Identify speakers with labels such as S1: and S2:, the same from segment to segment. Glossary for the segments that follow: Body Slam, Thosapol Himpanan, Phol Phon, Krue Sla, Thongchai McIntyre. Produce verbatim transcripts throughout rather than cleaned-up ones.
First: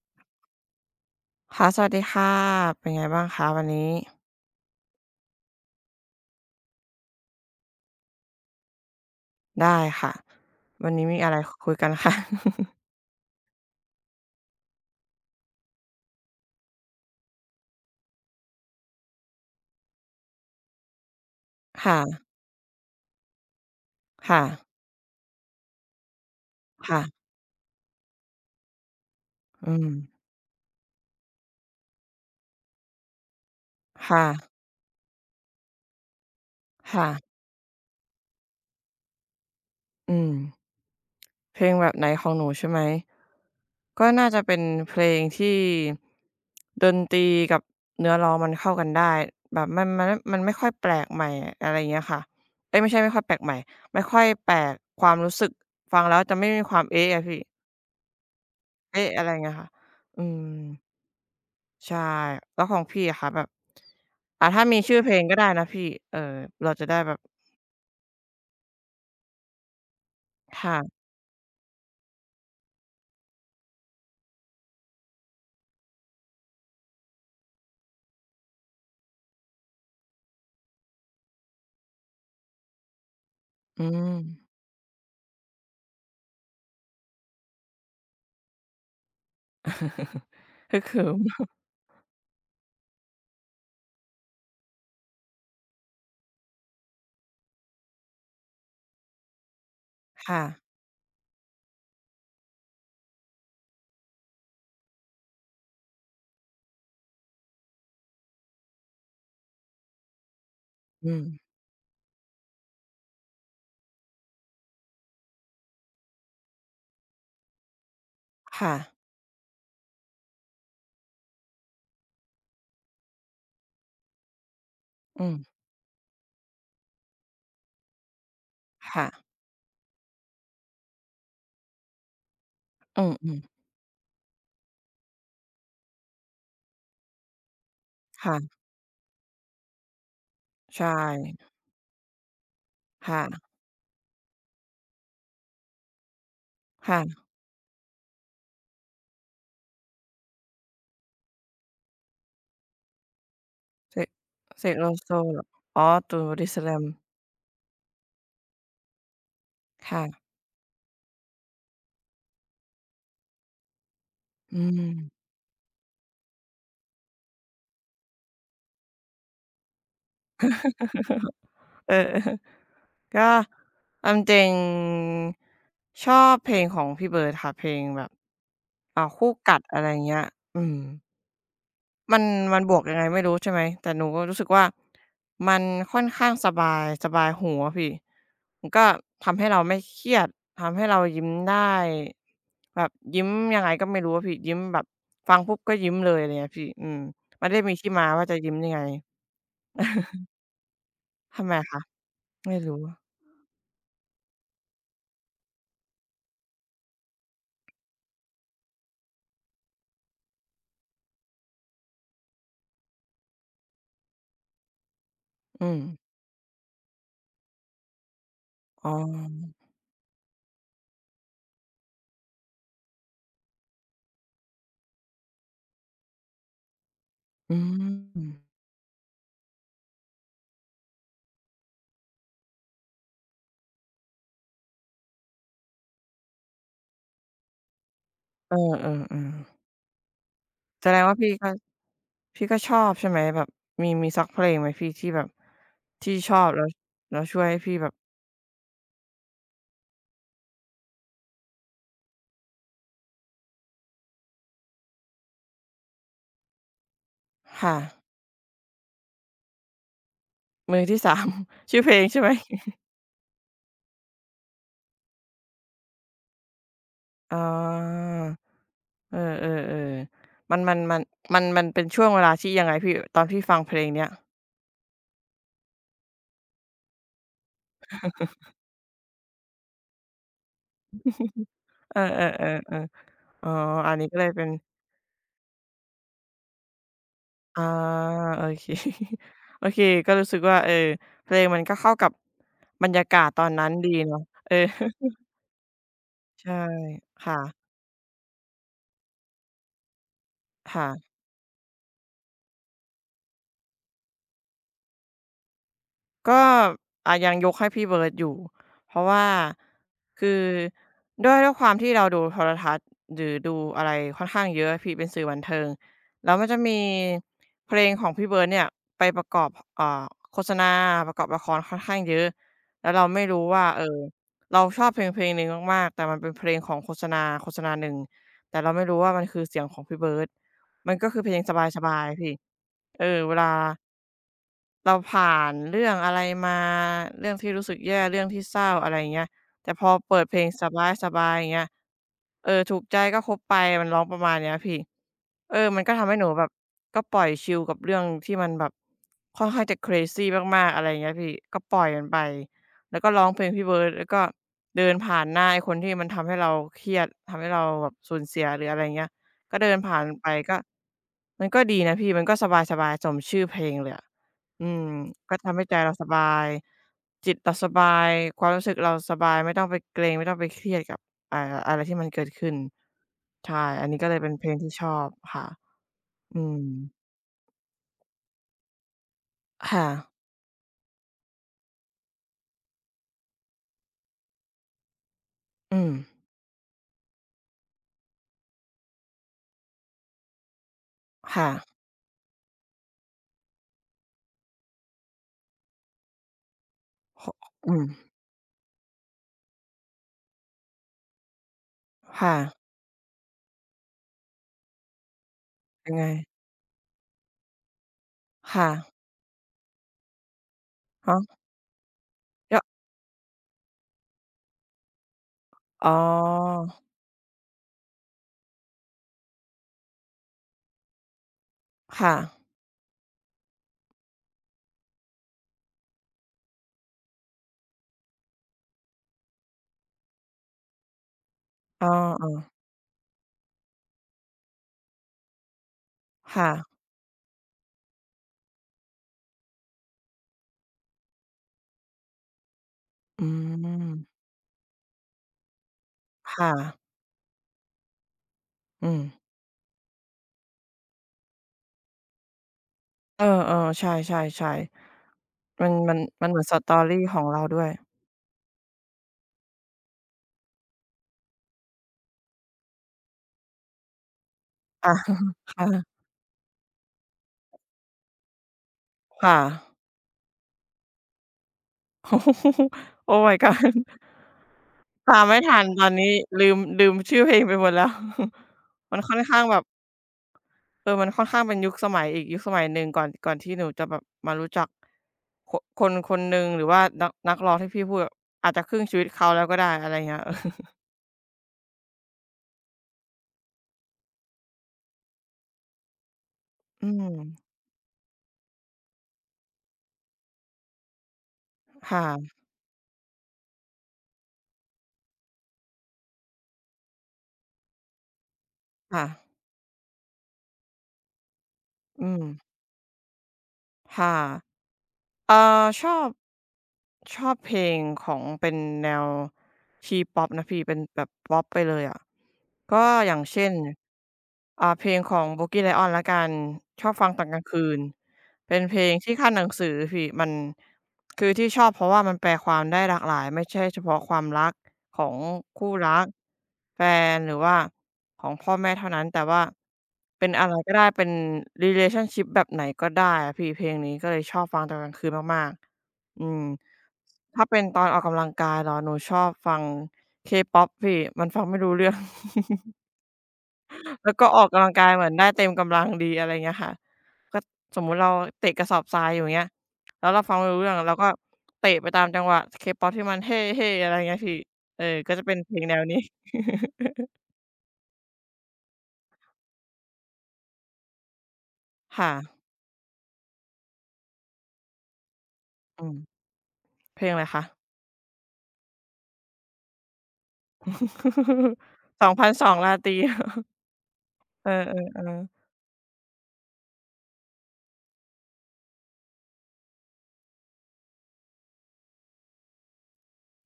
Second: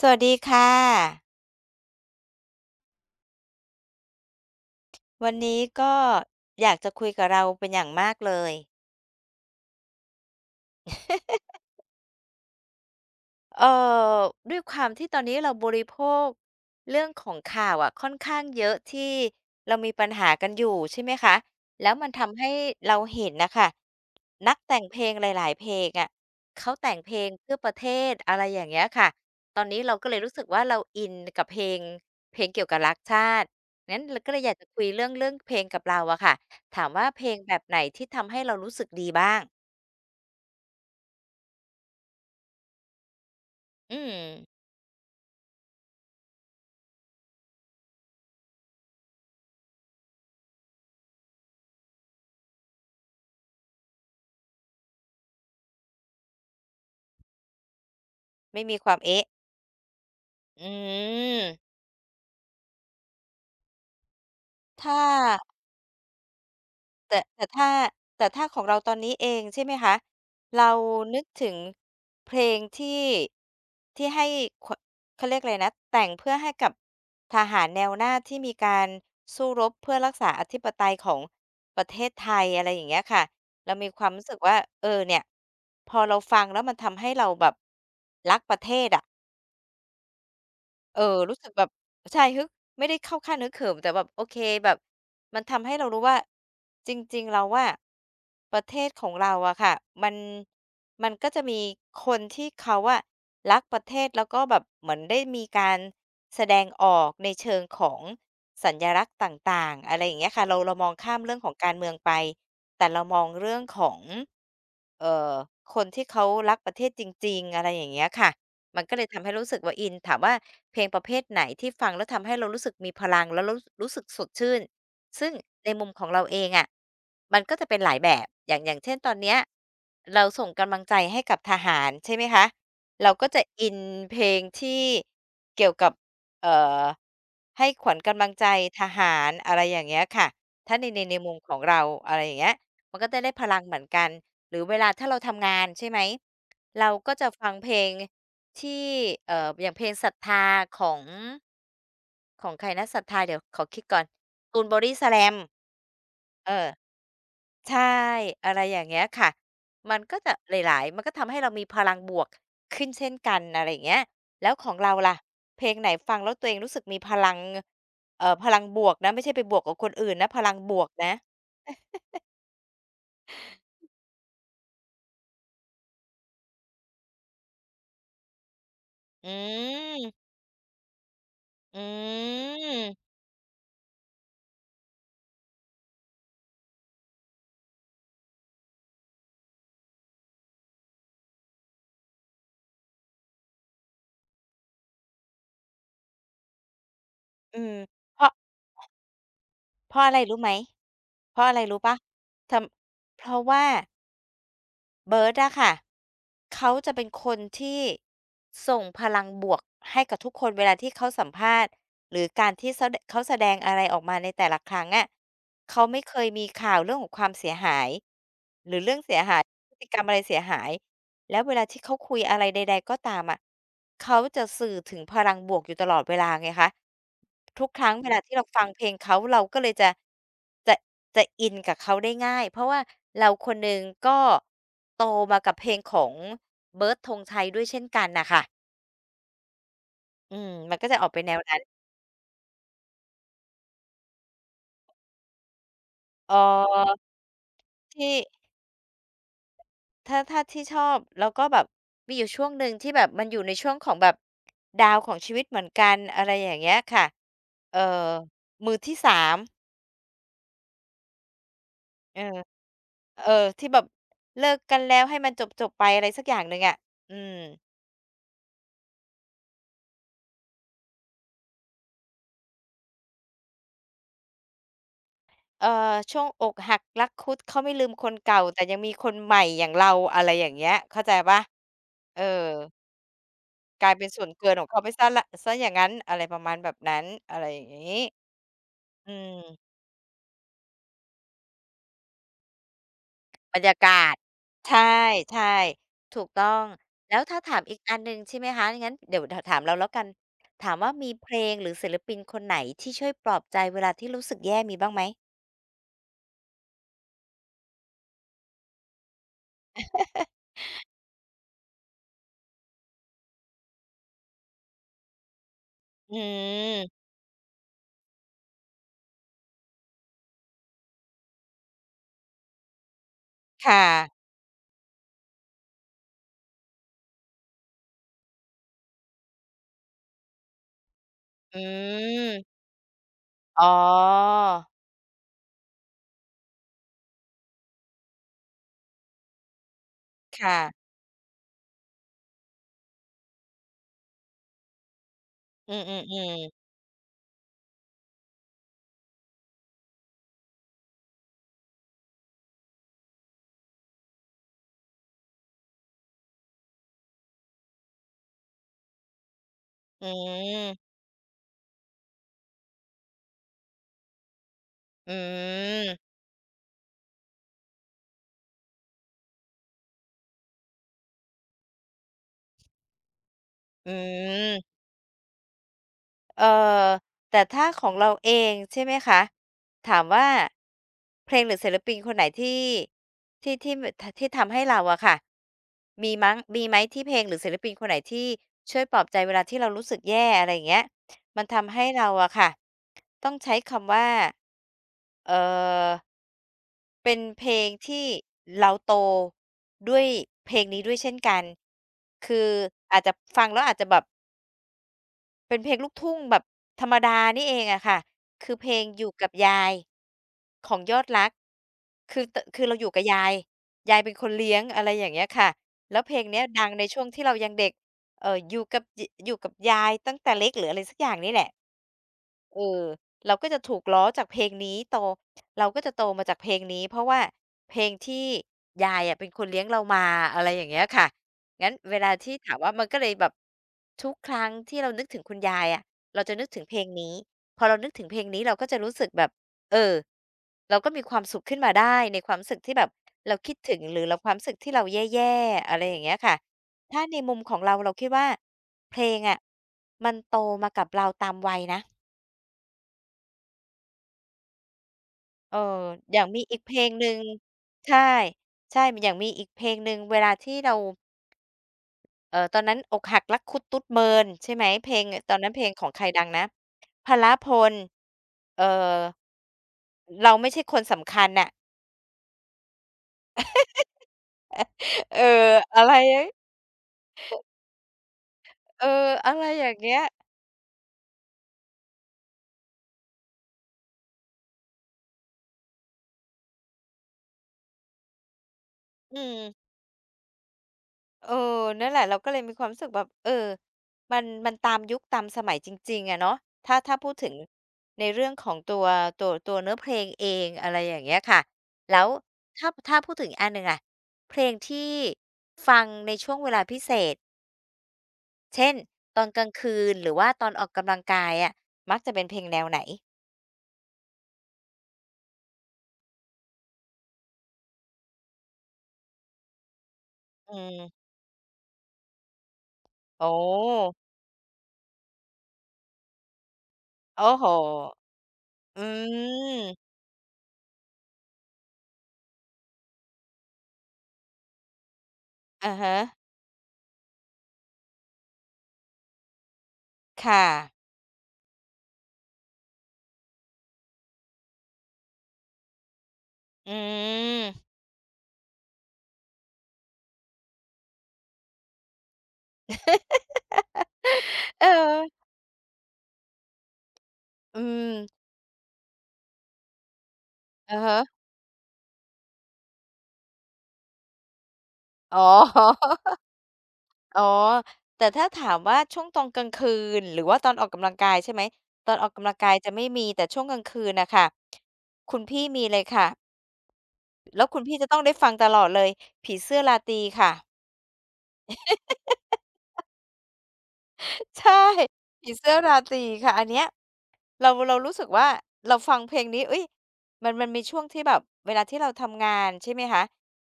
S1: สวัสดีค่ะ
S2: ค่ะสวัสดีค่ะเป็นไงบ้างคะวันนี้
S1: วันนี้ก็อยากจะคุยกับเราเป็นอย่างมากเลย
S2: ได้ค่ะวันนี้มีอะไรคคุยกันค่ะ
S1: เอ่อด้วยความที่ตอนนี้เราบริโภคเรื่องของข่าวอะค่อนข้างเยอะที่เรามีปัญหากันอยู่ใช่ไหมคะแล้วมัน
S2: ค่ะ
S1: ทำให้เราเห็นนะคะ
S2: ค่ะ
S1: นักแต่งเพลงหลายๆเพลงอะเขาแต่ง
S2: ค่ะ
S1: เพลงเพื่อประเทศอะไรอย่างเงี้ยค่ะตอน
S2: อื
S1: นี้
S2: ม
S1: เราก็เลยรู้สึกว่าเราอินกับเพลงเพลงเกี่ยวกับรักชาติงั้นเราก็เลยอ
S2: ค่ะ
S1: ยากจะคุยเรื่องเรื่องเพลงกับเราอะค่ะถามว่า
S2: ค่ะ
S1: เพลงแบบไหนที่ทำให้เรารู้สึกดีบ้าง
S2: อืมเพลงแบบไหนของหนูใช่ไหม
S1: อื
S2: ก็
S1: ม
S2: น่าจะเป็นเพลงที่ดนตรีกับเนื้อร้องมันเข้ากันได้แบบมันมันมันไม่ค่อยแปลกใหม่อะไรอย่างเงี้ยค่ะเอ๊ยไม่ใช่ไม่ค่อยแปลกใหม่ไม่ค่อยแปลกความรู้สึกฟังแล้วจะไม่มีความเอ๊ะอะพี่
S1: ไม่มีความ
S2: เอ๊ะอะ
S1: เอ๊ะ
S2: ไรเงี้ยค่ะอืม
S1: อืม
S2: ใช่แล้วของพี่อะคะแบบอ่าถ้ามีชื่อ
S1: ถ้า
S2: เพลงก็ได้นะพี่เออเราจะได้แบบ
S1: แต่แต่ถ้าแต่ถ้าของเราตอนนี้เองใช่ไหมคะเรา
S2: ค่ะ
S1: นึกถึงเพลงที่ที่ให้ขเขาเรียกอะไรนะแต่งเพื่อให้กับทหารแนวหน้าที่มีการสู้รบเพื่อรักษาอธิปไตยของประเทศไทยอะไรอย่างเงี้ยค่ะเรา
S2: อื
S1: มีความ
S2: ม
S1: รู้สึกว่าเออเนี่ยพอเราฟังแล้วมันทำให้เราแบบรักประเทศอะ
S2: ฮึก
S1: เอ
S2: เหิ
S1: อ
S2: ม
S1: รู้สึกแบบใช่ฮึกไม่ได้เข้าขั้นฮึกเหิมแต่แบบโอเคแบบมันทำให้เรารู้ว่าจริงๆแล้วอะประเทศของเราอะค่ะมัน
S2: ค่ะ
S1: มันก็จะมีคนที่เขาอะรักประเทศแล้วก็แบบเหมือนได้มีการแสดงออกในเชิงของสัญลักษณ์ต่างๆอะไรอย่างเงี้ยค่ะเราเรามอง
S2: อื
S1: ข้าม
S2: ม
S1: เรื่องของการเมืองไปแต่เรามองเรื่องของเอ่อคนที่เขารักประเทศจริงๆอะไรอย่างเงี้ยค่ะ
S2: ค่ะ
S1: มันก็เลยทำให้รู้สึกว่าอินถามว่าเพลงประเภทไหนที่ฟังแล้วทำให้เรารู้สึกมีพลังแล้วรู้รู้สึกสดชื่น
S2: อื
S1: ซึ่ง
S2: ม
S1: ในมุมของเราเองอะมันก็จะเป็นหลายแบบอย่างอย่างเช่น
S2: ค่ะ
S1: ตอนเนี้ยเราส่งกำลังใจให้กับทหารใช่ไหมคะ
S2: อื
S1: เราก็
S2: ม
S1: จะอินเพลงที่เกี่ยวกับเอ่อให้ขวัญ
S2: ๆ
S1: กำลัง
S2: ค่ะ
S1: ใจทหารอะไรอย่างเงี้ยค่ะถ้าใน
S2: ใช่
S1: ในในมุมของเราอะไรอย่างเงี้ยมันก็จะได้
S2: ค่ะ
S1: พลังเหมือนกันหรือเวลาถ้าเราทำงานใช่ไหมเราก็
S2: ค่ะ
S1: จะฟังเพลง ที่เอ่ออย่างเพลงศรัทธาของของใครนะศรัทธาเดี๋ยวขอคิด
S2: เส
S1: ก่อน
S2: ก
S1: ตู
S2: เส
S1: น
S2: กโล
S1: Body
S2: โซ
S1: Slam
S2: เหรออ๋อตูนบอดี้
S1: เอ
S2: ส
S1: อ
S2: แลม
S1: ใช่อะไรอย่างเงี้ยค่ะ มันก็
S2: ค่ะ
S1: จะหลายๆ มันก็ทำให้เรามีพลังบวกขึ้นเช่นกันอะไรอย่างเงี้ยแล้ว
S2: อื
S1: ของ
S2: ม
S1: เราล่ะเพลงไหนฟังแล้วตัวเองรู้สึกมีพลังเอ่อพลังบวกนะไม่ใช่ไปบวกกับคนอื่นนะพลังบวกนะ
S2: เออ ๆก็เอาจริงๆชอบเพลงของพี่เบิร์ดค่ะเพลงแบบอ่า
S1: อื
S2: คู่กัดอะไรเงี้ย
S1: ม
S2: อืม
S1: อื
S2: มันมันบวกยังไง
S1: ม
S2: ไม่รู้ใช่ไหมแต่หนูก็รู้สึกว่ามันค่อนข้างสบายสบายหูอะพี่มันก็ทำให้เราไม่เครียดทำให้เรายิ้มได้แบบยิ้มยังไงก็ไม่รู้อะพี่ยิ้มแบบฟังปุ๊บก็ยิ้มเลยอะไรเงี้ยพี่อืมมันได้
S1: อื
S2: มี
S1: ม
S2: ที่มา
S1: เพ
S2: ว่า
S1: ราะ
S2: จะยิ้มยังไง
S1: เพราะอะไรรู้ไหม เพ
S2: ทำ
S1: ราะ
S2: ไม
S1: อะไร
S2: คะ
S1: รู้เปล่าท
S2: ไม่รู้
S1: ำเพราะว่าเบิร์ตอะค่ะ เขาจะเป็นคนที่ส่งพลังบวกให้กับทุกคนเวลาที่เขาสัมภาษณ์หรือการที่เซาดเขาแสดงอะไรออกมาในแต่ละครั้งอะ
S2: อืม
S1: เขาไม่เคยมีข่าวเรื่องของความเสียหายหรือ
S2: อ๋อ
S1: เรื่องเสียหายพฤติกรรมอะไรเสียหาย แล้วเวลาที่เขาคุยอะไรใดๆก็ตามอะเขาจะสื่อถึงพลังบวกอยู่ตลอดเวลาไงคะ
S2: อื
S1: ทุกครั้งเวลา
S2: ม
S1: ที่เราฟังเพลงเขาเราก็เลยจะจะจะอินกับเขาได้ง่ายเพราะว่าเราคนหนึ่งก็โตมากับเพลงของเบิร์ดธงชัยด้วยเช่นกันน่ะค่ะ
S2: เออๆๆ
S1: อืมมัน
S2: แส
S1: ก็
S2: ด
S1: จะ
S2: ง
S1: ออก
S2: ว่า
S1: ไป
S2: พี่
S1: แนว
S2: ก็
S1: นั้น
S2: พี่ก็ชอบใช่ไหมแบบมีมีสักเพลงไหมพี่ที่แบบที่ช
S1: เอ่
S2: อบแล้ว
S1: อ
S2: แล้วช่วยให้พี่แบบ
S1: ที่ ถ้าถ้าที่ชอบแล้วก็แบบมีอยู่ช่วงหนึ่งที่แบบมันอยู่ในช่วงของแบบดาวของชีวิตเหมือนกันอะไรอย่างเงี้ยค่ะ
S2: ค่ะ
S1: เอ่อมือที่สาม
S2: มือที่สาม ชื่อเพลง
S1: เอ
S2: ใช่
S1: อ
S2: ไหม
S1: เออที่แบบเลิกกันแล้วให้มันจบๆไปอะไรสักอย่างหนึ่งอะอืม
S2: อ๋อเออๆๆมันมันมันมันมันเป็นช่วงเวลาที่ยังไงพี่ตอนพี่ฟังเพลงเนี้ย
S1: เอ่อช่วงอกหักรักคุดเขาไม่ลืมคนเก่าแต่ยังมีคนใหม่อย่างเราอะไรอย่างเงี้ยเข้าใจเปล่า
S2: เออ
S1: เออ
S2: ๆๆๆอ๋อ
S1: ก
S2: อั
S1: ลาย
S2: นนี้
S1: เป็น
S2: ก็
S1: ส่
S2: เล
S1: ว
S2: ย
S1: น
S2: เป็น
S1: เกินของเขาไปเสียแล้วเสียอย่างงั้นอะไรประมาณแบบนั้นอะไรอ
S2: อา
S1: ย่างงี้
S2: โอเค
S1: อื ม
S2: โอเคก็รู้สึกว่าเออเพลงมันก็เข้ากับบรรยากาศตอน
S1: บร
S2: นั้
S1: ร
S2: น
S1: ยา
S2: ดี
S1: กาศ
S2: เนาะเออ
S1: ใช่ ใช่ถูกต้อ
S2: ใช่
S1: งแล้ว
S2: ค่ะ
S1: ถ้าถามอีกอันหนึ่งใช่ไหมคะงั้นเดี๋ยวเดี๋ยวถามเราแล้วกันถามว่ามี
S2: ค่ะ
S1: เพลงหรือศิลปินคนไหนที่ช่วยปลอบใจเวลาที่รู้สึกแย่มีบ้างไหม
S2: ก็อ่ายังยกให้พี่เบิร์ดอยู่เพราะว่าคือด้วยด้วยความที่เราดูโทรทัศน์หรือดูอะไรค่อนข้างเยอะพี่เป็นสื่อบันเทิง
S1: อื
S2: แล้วมันจะมี
S1: ม
S2: เพลงของพี่เบิร์ดเนี่ยไปประกอบเอ่อโฆษณาประกอบละครค่อนข้างเยอะแล้วเราไม่รู้ว่าเอ
S1: ค่ะ
S2: อเราชอบเพลงเพลงหนึ่งมากๆแต่มันเป็นเพลงของโฆษณาโฆษณาหนึ่งแต่เราไม่รู้ว่ามันคือเสียงของพี่เบิร์ดมันก็คือเพลง
S1: อื
S2: สบายๆพี่
S1: ม
S2: เออเวลา
S1: อ๋อ
S2: เราผ่านเรื่องอะไรมาเรื่องที่รู้สึกแย่เรื่องที่เศร้าอะไรอย่างเงี้ยแต่พอเปิดเพล
S1: ค
S2: ง
S1: ่ะ
S2: สบายๆอย่างเงี้ยเออถูกใจก็คบไปมันร้องประมาณเนี้ยพี่เออ
S1: อื
S2: มันก็ทำให้หนู
S1: อ
S2: แบ
S1: ๆ
S2: บ
S1: ๆ
S2: ก็ปล่อยชิลกับเรื่องที่มันแบบค่อนข้างจะ crazy มากๆอะไรอย่างเงี้ยพี่ก็ปล่อยมันไปแล้วก็ร้องเพลงพี่เบิร์ดแล้วก็เดินผ่านหน้าไอ้คนที่มันทำให้เราเครียดทำให้เราแบบสูญเสียหรืออะไรอย่างเงี้ยก็เดินผ่าน
S1: อื
S2: ไปก็
S1: ม
S2: มันก็ดีนะพี่มันก็สบายๆสมชื่อเพลงเลยอะอืม
S1: อื
S2: ก็ทำให้ใจเราส
S1: ม
S2: บายจิตเราสบายความรู้สึกเราสบายไม่ต้องไปเกรงไม่ต้องไปเครียดกับอ่าอะไรที่มันเกิดขึ้นใช่อัน
S1: อืม
S2: นี้ก็เลยเป็
S1: อื
S2: นเพลงที่
S1: ม
S2: ชอบค่ะอื
S1: เอ่
S2: ม
S1: อแต่ถ้าของเราเองใช่ไหมคะ
S2: ค่ะ
S1: ถามว่าเพลงหรือศิลปินคนไหนที่ที่ที่มทที่ทำให้เราอะค่ะ
S2: อืม
S1: มีมั้งมีไหมที่เพลงหรือศิลปินคนไหนที่ช่วยปลอบใจเวลาที่เรารู้สึกแย่อะไรอย่างเงี้ยมัน
S2: ค่ะ
S1: ทำให้เราอะค่ะต้องใช้คำว่าเอ่อเป็น
S2: ห
S1: เพลง
S2: อืม
S1: ที่เราโตด้วยเพลงนี้ด้วยเช่นกัน
S2: ค่ะ
S1: คืออาจจะฟังแล้วอาจจะแบบ เป็นเพลงลู
S2: ยั
S1: ก
S2: งไง
S1: ทุ่งแบบธรรมดานี่เองอะค่ะคือเพ
S2: ค่ะ
S1: ลงอยู่กับยายของยอด
S2: ฮะ
S1: รักคือตคือเรา
S2: ย
S1: อยู่กับยายยายเป็นคนเลี้ยงอะไรอย่างเงี้ยค่ะ
S2: อ๋อ
S1: แล้วเพลงเนี้ยดังในช่วงที่เรายังเด็กเอ่ออยู่กับยอยู่กับยายตั้งแต่เล็กหรืออะไรสักอย่างนี่แหละ
S2: ค่ะ
S1: เออเราก็จะถูกล้อจากเพลงนี้โตเราก็จะโตมาจากเพลงนี้เพราะว่าเพลงที่ยายอะเป็นคนเลี้ยงเรามาอะไรอย่างเงี้ยค่ะ งั้น
S2: อ้
S1: เวลาที่
S2: อ
S1: ถามว่ามันก็เลยแบบทุกครั้งที่เรานึกถึงคุณยายอะเรา
S2: ๆ
S1: จะนึก
S2: ค่ะ
S1: ถึงเพลงนี้พอเรานึกถึงเพลงนี้เราก็จะรู้สึกแบบเออเราก็มีความสุขขึ้นมาได้ในความรู้สึกที่แบบ
S2: อื
S1: เราคิดถึง
S2: ม
S1: หรือเราความรู้สึกที่เราแย่ๆอะไรอย่างเงี้ยค่ะ
S2: ค่ะ
S1: ถ้าในมุมของเราเราคิดว่า
S2: อื
S1: เพ
S2: ม
S1: ลงอะมันโตมากับเราตามวัยนะ
S2: เออๆใช่ๆ
S1: เอ
S2: ๆ มัน
S1: อ
S2: มัน
S1: อย่า
S2: มั
S1: ง
S2: นเหมื
S1: มี
S2: อน
S1: อีกเพลง
S2: story
S1: ห
S2: ข
S1: นึ่ง
S2: องเราด้วย
S1: ใช่ใช่อย่างมีอีกเพลงหนึ่งเวลาที่เรา เอ่อตอนนั้นอกหักรักคุดตุ๊ดเมินใช่ไหมเพ
S2: อา
S1: ลงตอนนั้นเพลงของใค
S2: ค่ะ
S1: รดังนะพหลพลเอ่อ
S2: ค่ะ
S1: เราไม่ใช่คนสำคัญน่ะ
S2: โอ้ my god
S1: เอ
S2: ตา
S1: อ
S2: มไม่ทันต
S1: อะ
S2: อน
S1: ไร
S2: นี้ลืมลืมชื่อเพลงไปหมดแล้ว
S1: เอ
S2: มัน
S1: อ
S2: ค่อน
S1: อะ
S2: ข้า
S1: ไร
S2: งแบบ
S1: อย่างเงี้ย
S2: เออมันค่อนข้างเป็นยุคสมัยอีกยุคสมัยหนึ่งก่อนก่อนที่หนูจะแบบมารู้จักคคนคนหนึ่งหรือว่านักนักร้องที่พี่พูดอะอาจจะครึ่งชีวิต
S1: อื
S2: เขา
S1: ม
S2: แล้วก็ได้อะไรเงี้ย อ
S1: เออนั่นแหละเราก็เลยมีความรู้สึกแบบเออมันมันตามยุคตามสมัยจริงๆอะเนาะถ้า
S2: อื
S1: ถ้าพูด
S2: ม
S1: ถึงในเรื่องของตัวตัวตัวเนื้อเพลงเองอะไรอย่างเงี้ยค่ะแล้ว
S2: ค่ะ
S1: ถ้าถ้าพูดถึงอีกอันหนึ่งอะเพลงที่ฟังในช่วงเวลาพิเศษ เช่น
S2: ค่ะ
S1: ตอนกลางคืนหรือว่าตอนออกกำลังกายอะมัก
S2: อื
S1: จะ
S2: ม
S1: เป็นเพลงแนวไหน
S2: ค่ะ เอ่อชอบชอบเพลงของเป็นแนวทีป๊อปนะ
S1: อื
S2: พี่เป็นแบบ
S1: ม
S2: ป๊อปไปเลยอ่ะก็อย่าง
S1: โอ
S2: เช่น
S1: ้
S2: อ่าเพลงของ b o กี้ไลออนแล้วกันชอบฟังตอ
S1: โอ้
S2: นกลา
S1: โฮ
S2: งคืน เป็นเพ
S1: อื
S2: ลงที่ขั้นหนังสือ
S1: ม
S2: พี่มันคือที่ชอบเพราะว่ามันแปลความได้หลากหลายไม่ใช่เฉพาะความรักของคู่
S1: อะฮะ
S2: รักแฟนหรือว่าของพ่อแม่เท่านั้นแต่ว่าเป็น
S1: ค่ะ
S2: อะไรก็ได้เป็น relationship แบบไหนก็ได้อะพี่เพลงนี้ก็เลยชอบฟังตอนกลางคืนมากๆอืม
S1: อืม
S2: ถ้าเป็นตอนออกกำลังกายเหรอหนูชอบฟัง เคป๊อป พี่มันฟังไม่รู้เรื่อง แล้วก็ออก
S1: เ
S2: กำลังกายเหมือน
S1: อ
S2: ได้
S1: อ
S2: เต็มกำลังดีอะไรเงี้ยค่ะก็
S1: อื
S2: สมมุ
S1: ม
S2: ติเราเตะกระสอบทรายอยู่อย่างเงี้ยแล้วเราฟังไม่รู้เรื่อง
S1: อะ
S2: เรา
S1: ฮะ
S2: ก็เตะไปตามจังหวะเคป๊อปที่มันเฮ่ๆอะไรเงี้ยพี่เออก็
S1: อ๋
S2: จะ
S1: อ
S2: เป็นเพลงแนวนี้
S1: อ๋อแต่ถ้าถามว่าช่วงตอนกลางคืนหรือว่าตอนออกกำลังกายใช่ไหมตอนออ
S2: ค่ะ
S1: กกำลังกายจะไม่มีแต่ช่วงกลางคืนน่ะค่ะคุณพี่มีเล
S2: อื
S1: ย
S2: ม
S1: ค่ะ
S2: เพลงอะไรคะ
S1: แล้วคุณพี่จะต้องได้ฟังตลอดเลยผีเสื้อราตรีค่ะ
S2: สองพนสอสองราตรี เออ
S1: ใช่
S2: ๆ
S1: ผี
S2: ๆ
S1: เสื้อราตรีค่ะอันเนี้ยเราเรารู้สึกว่าเราฟังเพลงนี้เฮ้ยมันมันมีช่วงที่แบบเวลาที่เราทำงานใช่ไหมคะ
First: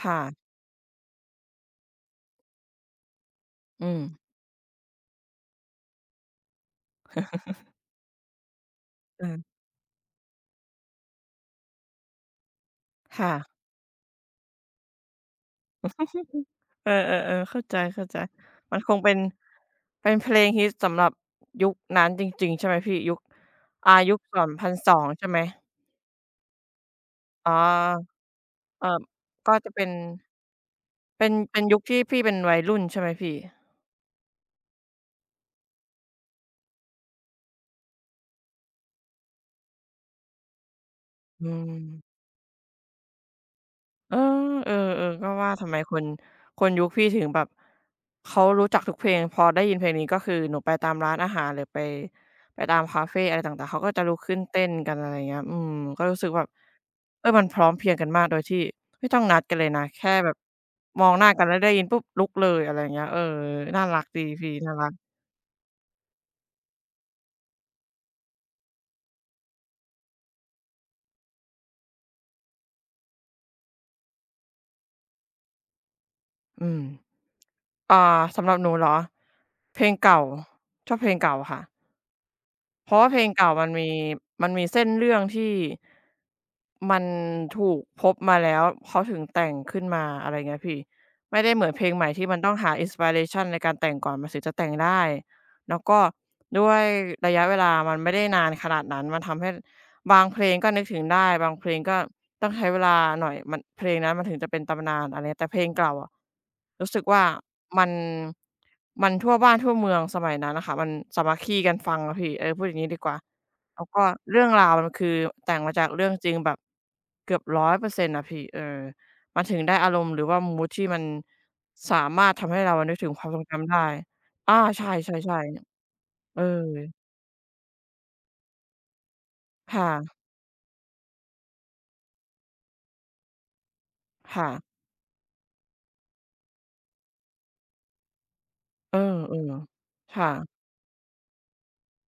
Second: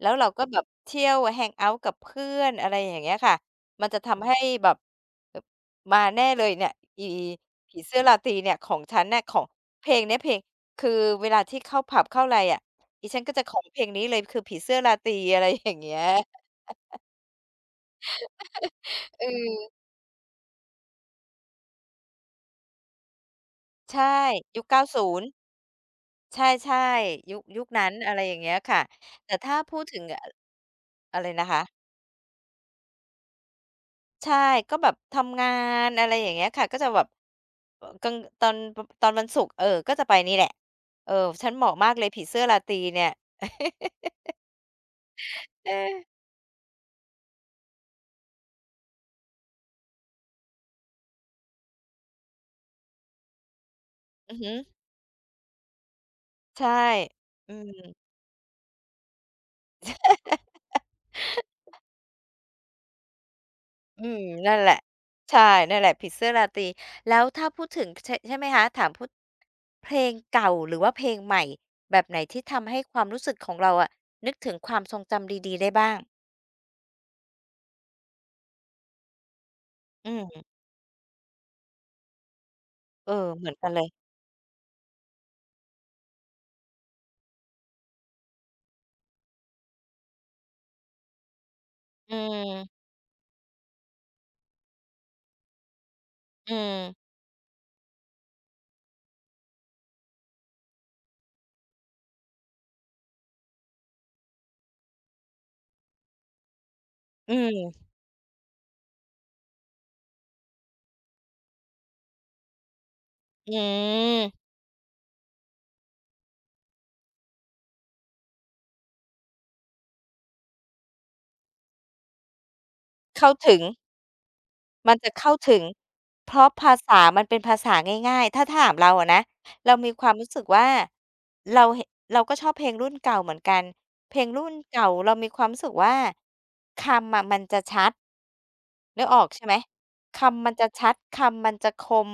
S1: แล้ว
S2: ค่ะ
S1: เราก็แบบเที่ยวแฮงเอาต์กับเพื่อนอะไรอย่างเงี้ยค่ะ
S2: อื
S1: มันจะ
S2: ม
S1: ทำให้แบบแบบมาแน่เลยเนี่ยอีผีเสื้อราตรีเนี่ยของฉันเนี่
S2: เอ
S1: ยของ
S2: อ
S1: เพลงเนี้ยเพลงคือเวลาที่เข้าผับเข้าไรอะดิฉัน
S2: ค่ะ
S1: ก็จะขอเพลงนี้เลยคือผีเสื้อราตรีอะไรอย่างเงี้ย
S2: เออๆๆเข้าใจๆมันคงเป็น
S1: เออ
S2: เป็นเพลงฮิตสำหรับยุคนั้นจริงๆใช่ไหมพี่ยุคอ่า
S1: ใช
S2: ยุ
S1: ่
S2: คสอง
S1: ยุค
S2: พัน
S1: เก้า
S2: สอง
S1: ศูน
S2: ใช่
S1: ย์
S2: ไหม
S1: ใช่ๆยุค
S2: อ๋อ
S1: ยุคนั้นอะไรอย่างเงี้ยค่ะ
S2: เอ่อ
S1: แต่
S2: ก็
S1: ถ้า
S2: จะ
S1: พู
S2: เป็
S1: ด
S2: น
S1: ถึงออะ
S2: เป็
S1: ไร
S2: น
S1: นะ
S2: เป็นยุค
S1: คะ
S2: ที่พี่เป็นวัยรุ่นใช่ไหมพี่
S1: ใช่ก็แบบทำงานอะไรอย่างเงี้ยค่ะก็จะแบบเอ่อกลางตอนปตอนวันศุกร์เออก็จะไปนี่แหละเออ
S2: อื
S1: ฉันเหมาะมากเลย
S2: ม
S1: ผีเสื้อราตรีเนี่ย
S2: เออเออๆก็ว่าทำ
S1: เอ
S2: ไมคน
S1: อ
S2: คนยุคพี่ถึงแบบเขารู้จักทุกเพลงพอได้ยินเพลงนี้ก็คือหนูไปตามร้านอาหารหรือไปไปตามคาเฟอะไรต่างๆ เขาก็จะลุก
S1: อื
S2: ขึ้
S1: อ
S2: น
S1: ฮึ
S2: เต้นกันอะไรอย่างเงี้ยอืมก็รู้สึกแบบ
S1: ใช่
S2: เออมัน
S1: อื
S2: พร้อ
S1: ม
S2: มเพรียงกันมากโดยที่ไม่ต้องนัดกันเลยนะ แค่แบบมองหน้ากันแล้วได้ยินปุ๊บลุกเลยอะไรอย่างเงี้ยเออน่ารัก
S1: อื
S2: ดี
S1: ม
S2: พี่
S1: นั่นแห
S2: น่า
S1: ละ
S2: รัก
S1: ใช่นั่นแหละผิดเสื้อราตรีแล้วถ้าพูดถึงใช่ใช่ไหมคะถามพูดเพลงเก่าหรือว่าเพลงใหม่แบบไหนที่ทำให้ความรู้สึกของเราอะนึกถึงความทรงจำดีๆได้บ้าง
S2: อืม อ่าสำหรับหนูเหรอเพลง
S1: อื
S2: เก่า
S1: ม
S2: ชอบเพลงเก่าค่ะเพราะว่า
S1: เออ
S2: เพลง
S1: เห
S2: เก่า
S1: มือน
S2: มั
S1: กั
S2: น
S1: นเลย
S2: มีมันมีเส้นเรื่องที่มันถูกพบมาแล้วเขาถึงแต่งขึ้นมาอะไรเงี้ยพี่ไม่ได้เหมือนเพลงใหม่
S1: อื
S2: ที่มันต้องหา
S1: ม
S2: inspiration ในการแต่งก่อนมันถึงจะแต่งได้แล้วก็
S1: อื
S2: ด้วย
S1: ม
S2: ระยะเวลามันไม่ได้นานขนาดนั้นมันทำให้บางเพลงก็นึกถึงได้บางเพลงก็ ต้องใช้เวลาหน่อยมันเพลงนั้นมันถึงจะเป็นตำนานอะไรเงี้ยแต่เพลงเก่าอะรู้สึกว่า
S1: อื
S2: มั
S1: ม
S2: นมันทั่วบ้านทั่วเมืองสมัยนั้นน่ะค่ะมันสามัคคีกันฟังอะพี่เออพูดอย่างงี้ดีกว่า
S1: อื
S2: แล้วก็เรื่อ
S1: ม
S2: งราวมันคือแต่งมาจากเรื่องจริงแบบเกือบหนึ่งร้อยเปอร์เซ็นต์อยเปอร์เซ็นต์อะพี่เออมันถึงได้อารมณ์หรือว่ามูดที่มันสามารถทำให้เรานึกถึงความ
S1: เข้า
S2: ทรง
S1: ถึง
S2: จำได้อาใช
S1: มันจะเข้า
S2: ่
S1: ถึง
S2: ๆ
S1: เพ
S2: ๆเออ
S1: ราะภาษามันเป็นภาษาง่ายๆ ถ้าถามเราอะนะเรามีความ
S2: ค่ะ
S1: รู้สึกว่าเราเหเราก็ชอบเพลงรุ่นเก่าเหมือนกันเพลงรุ่
S2: ค่ะ
S1: นเก่าเรามีความรู้สึกว่าคำอะมันจะชัด
S2: เออ
S1: นึกออกใช่ไหม
S2: ๆ
S1: คำมัน
S2: ค่ะ
S1: จะชัดคำมันจะคม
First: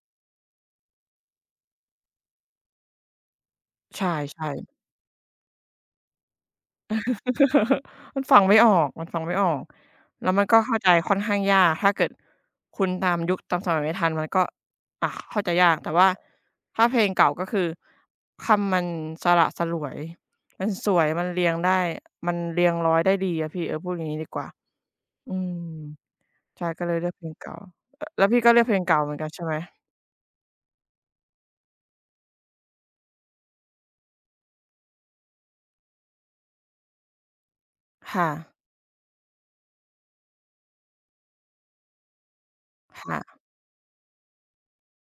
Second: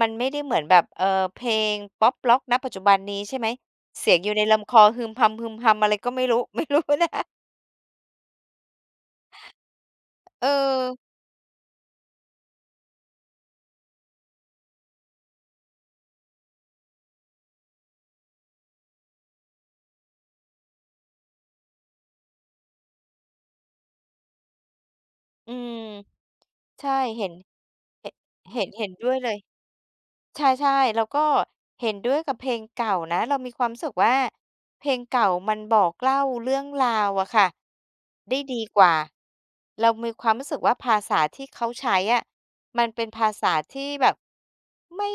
S1: มันไม่ได้เหมือนแบบเอ่อเพลงป๊อปร็อกณปัจจุบันนี้ใช่ไหม
S2: ใช
S1: เสียงอยู่ใน
S2: ่
S1: ลำค
S2: ๆ
S1: อฮึมฮัมๆอะไรก็ไม่รู้ ไม่รู้นะ
S2: มันฟังไม่ออกมันฟังไม่ออกแล้วมั
S1: เอ
S2: นก็เข้าใจค่
S1: อ
S2: อนข้างยากถ้าเกิดคุณตามยุคตามสมัยไม่ทันมันก็อ่าเข้าใจยากแต่ว่าถ้าเพลงเก่าก็คือคำมันสละสลวยมันสวยมันเรียงได้มันเรียงร้อยได้ดีอะพี่เออพูดอย่างงี้ดีกว่าอื
S1: อื
S2: ม
S1: ม
S2: ใช่ก็เลย
S1: ใช่
S2: เลือกเพล
S1: เห็น
S2: งเก่าเอ่อแล้วพี่ก็
S1: เห
S2: เลือ
S1: เห็
S2: ก
S1: น
S2: เพลง
S1: เห็น
S2: เก่าเห
S1: ด้
S2: มื
S1: ว
S2: อ
S1: ย
S2: นกั
S1: เล
S2: น
S1: ย
S2: ใช่ไหม
S1: ใช่ๆแล้วก็เห็นด้วยกับเพลงเก่านะเรามีความรู้สึกว่าเพลงเก่ามันบอกเล่าเรื่องราวอะค่ะ
S2: ค่ะ
S1: ได้ดีกว่าเรามีความรู้สึกว่าภาษาที่เขาใช้อะมันเป็นภา
S2: ค่ะ
S1: ษาที่แบบไม่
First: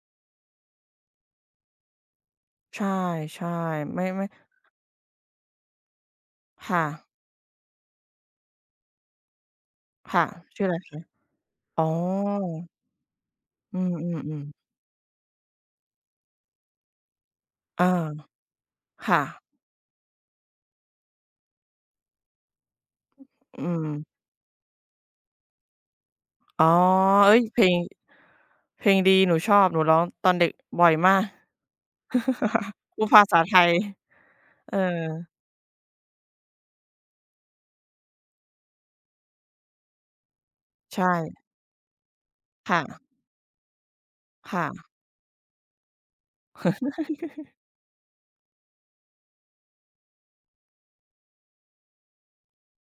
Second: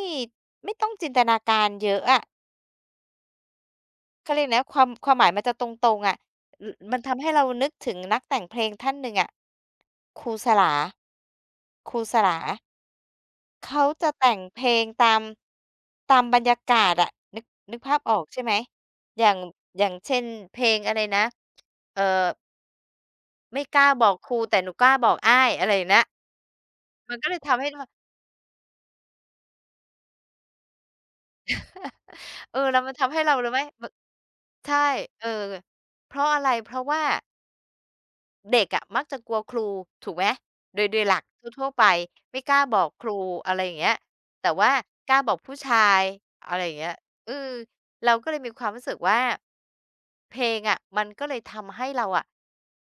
S1: ไม่ต้องจินตนาการเยอะอะ
S2: ใช่ๆไม่ไม่
S1: เขาเรียกนะความความหมายมันจะตรงๆอะ
S2: ค่ะ
S1: มันทำให้เรานึกถึงนักแต่งเพลงท่านหนึ่งอะค
S2: ค่ะ
S1: รูส
S2: ชื่ออะ
S1: ลา
S2: ไรคะอ๋อ
S1: ครูสลา
S2: อื
S1: เขาจะแต่ง
S2: มๆ
S1: เพล
S2: ๆ
S1: งตามตามบรรยากาศอะนึกนึก
S2: อา
S1: ภาพออกใช่ไหม
S2: ค่ะ
S1: อย่างอย่างเช่นเพลงอะไรนะเอ่อ
S2: อื
S1: ไม่ก
S2: ม
S1: ล้าบอกครูแต่หนูกล้าบอกอ้ายอะไรอย่างเนี้ย
S2: อ๋อ
S1: มันก็
S2: เอ้
S1: เล
S2: ย
S1: ย
S2: เพ
S1: ทำ
S2: ล
S1: ให้
S2: ง
S1: เรา
S2: เพลงดี หนูชอบ หนูร้องตอนเด็กบ่อยมาก
S1: เออแล้วมั น
S2: พูด
S1: ทำให้
S2: ภา
S1: เรา
S2: ษา
S1: รู้
S2: ไท
S1: ไหม
S2: ย
S1: บ
S2: เออ
S1: ใช่เออเพราะอะไรเพราะว่า เด็กอะมักจะกลัวครูถูกไหมโดยโดยหลัก
S2: ใช่
S1: ทั่วๆไปไม่กล้าบ
S2: ค่ะ
S1: อกครูอะไรอย่างเงี้ยแต่
S2: ค่ะ
S1: ว่ากล้าบอกผู้ชายอะไรอย่างเงี้ย เออเราก็เลยมีความรู้สึกว่าเพลงอะมันก็เลยทำให้เราอะ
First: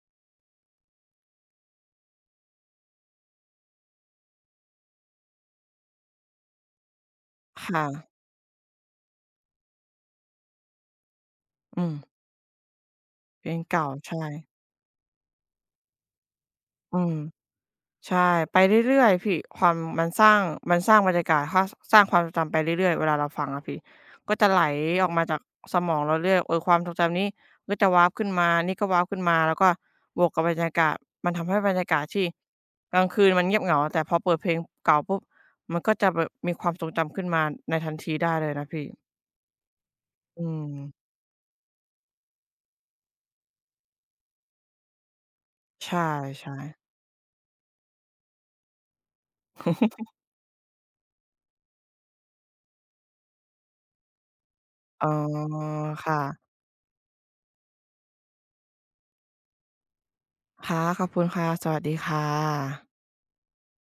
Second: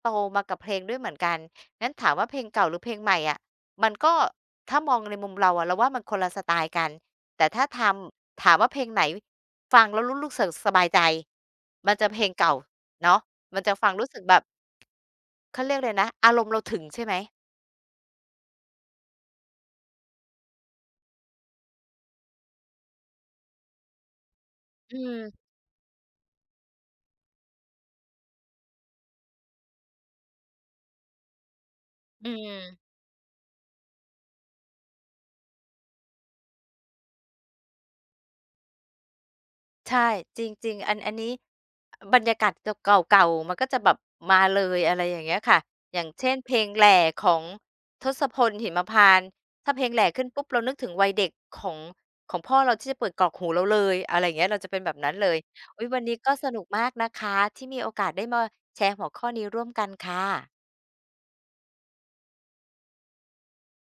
S1: โตมากับเพลงด้วยเหมือนกันงั้นถามว่าเพลงเก่าหรือเพลงใหม่อะมันก็ถ้ามองในมุมเราอะเราว่ามันคนละสไตล์กันแต่ถ้าท
S2: ค่ะ
S1: ำถามว่าเพลงไหนฟังแล้วรู้รู้สึกสบายใจ
S2: อืม
S1: มันจะเพลงเก่า เนาะ
S2: เพล
S1: มั
S2: ง
S1: นจะ
S2: เก่า
S1: ฟังรู้สึก
S2: ใช่
S1: แบบเขาเรียกอะไรนะอารมณ์เราถึง
S2: อื
S1: ใช่ไห
S2: ม
S1: ม
S2: ใช่ไปเรื่อยๆพี่ความมันสร้างมันสร้างบรรยากาศคสร้างความทรงจำไปเรื่อยๆเวลาเราฟังอะพี่ก็จะไหล
S1: อื
S2: ออกมาจาก
S1: ม
S2: สมองเราเรื่อยเออความทรงจำนี้ก็จะวาร์ปขึ้นมานี่ก็วาร์ปขึ้นมาแล้วก็บวกกับบรรยากาศมันทำให้บรรยากาศที่
S1: อืม
S2: กลางคืนมันเงียบเหงาแต่พอเปิดเพลงเก่าปุ๊บมันก็จะแบบมีความทรงจำขึ้นมาในทันทีได้เลยนะพี่
S1: ใช่
S2: อื
S1: จ
S2: ม
S1: ริงๆอันอันนี้บรรยากาศเก่าๆเก่าๆมันก็จะแบบมาเลยอะไรอย่างเงี้ยค่ะอ
S2: ใช่
S1: ย่างเช่นเพลงแหล่
S2: ๆ
S1: ของทศพลหิมพานต์ถ้าเพลงแหล่ขึ้นปุ๊บเรานึกถึงวัยเด็กของของพ่อเราที่จะเปิดกรอกหูเราเลยอะไรอย่างเงี้ยเราจะเป็นแบบ
S2: อ๋อ
S1: นั้นเลยอุ๊ยวัน
S2: ค่ะ
S1: นี้ก็สนุกมากนะคะที่มีโอกาสได้มาแชร์หัวข้อนี้ร่วมกันค่ะ
S2: ค่ะขอบคุณค่ะสวัสดีค่ะ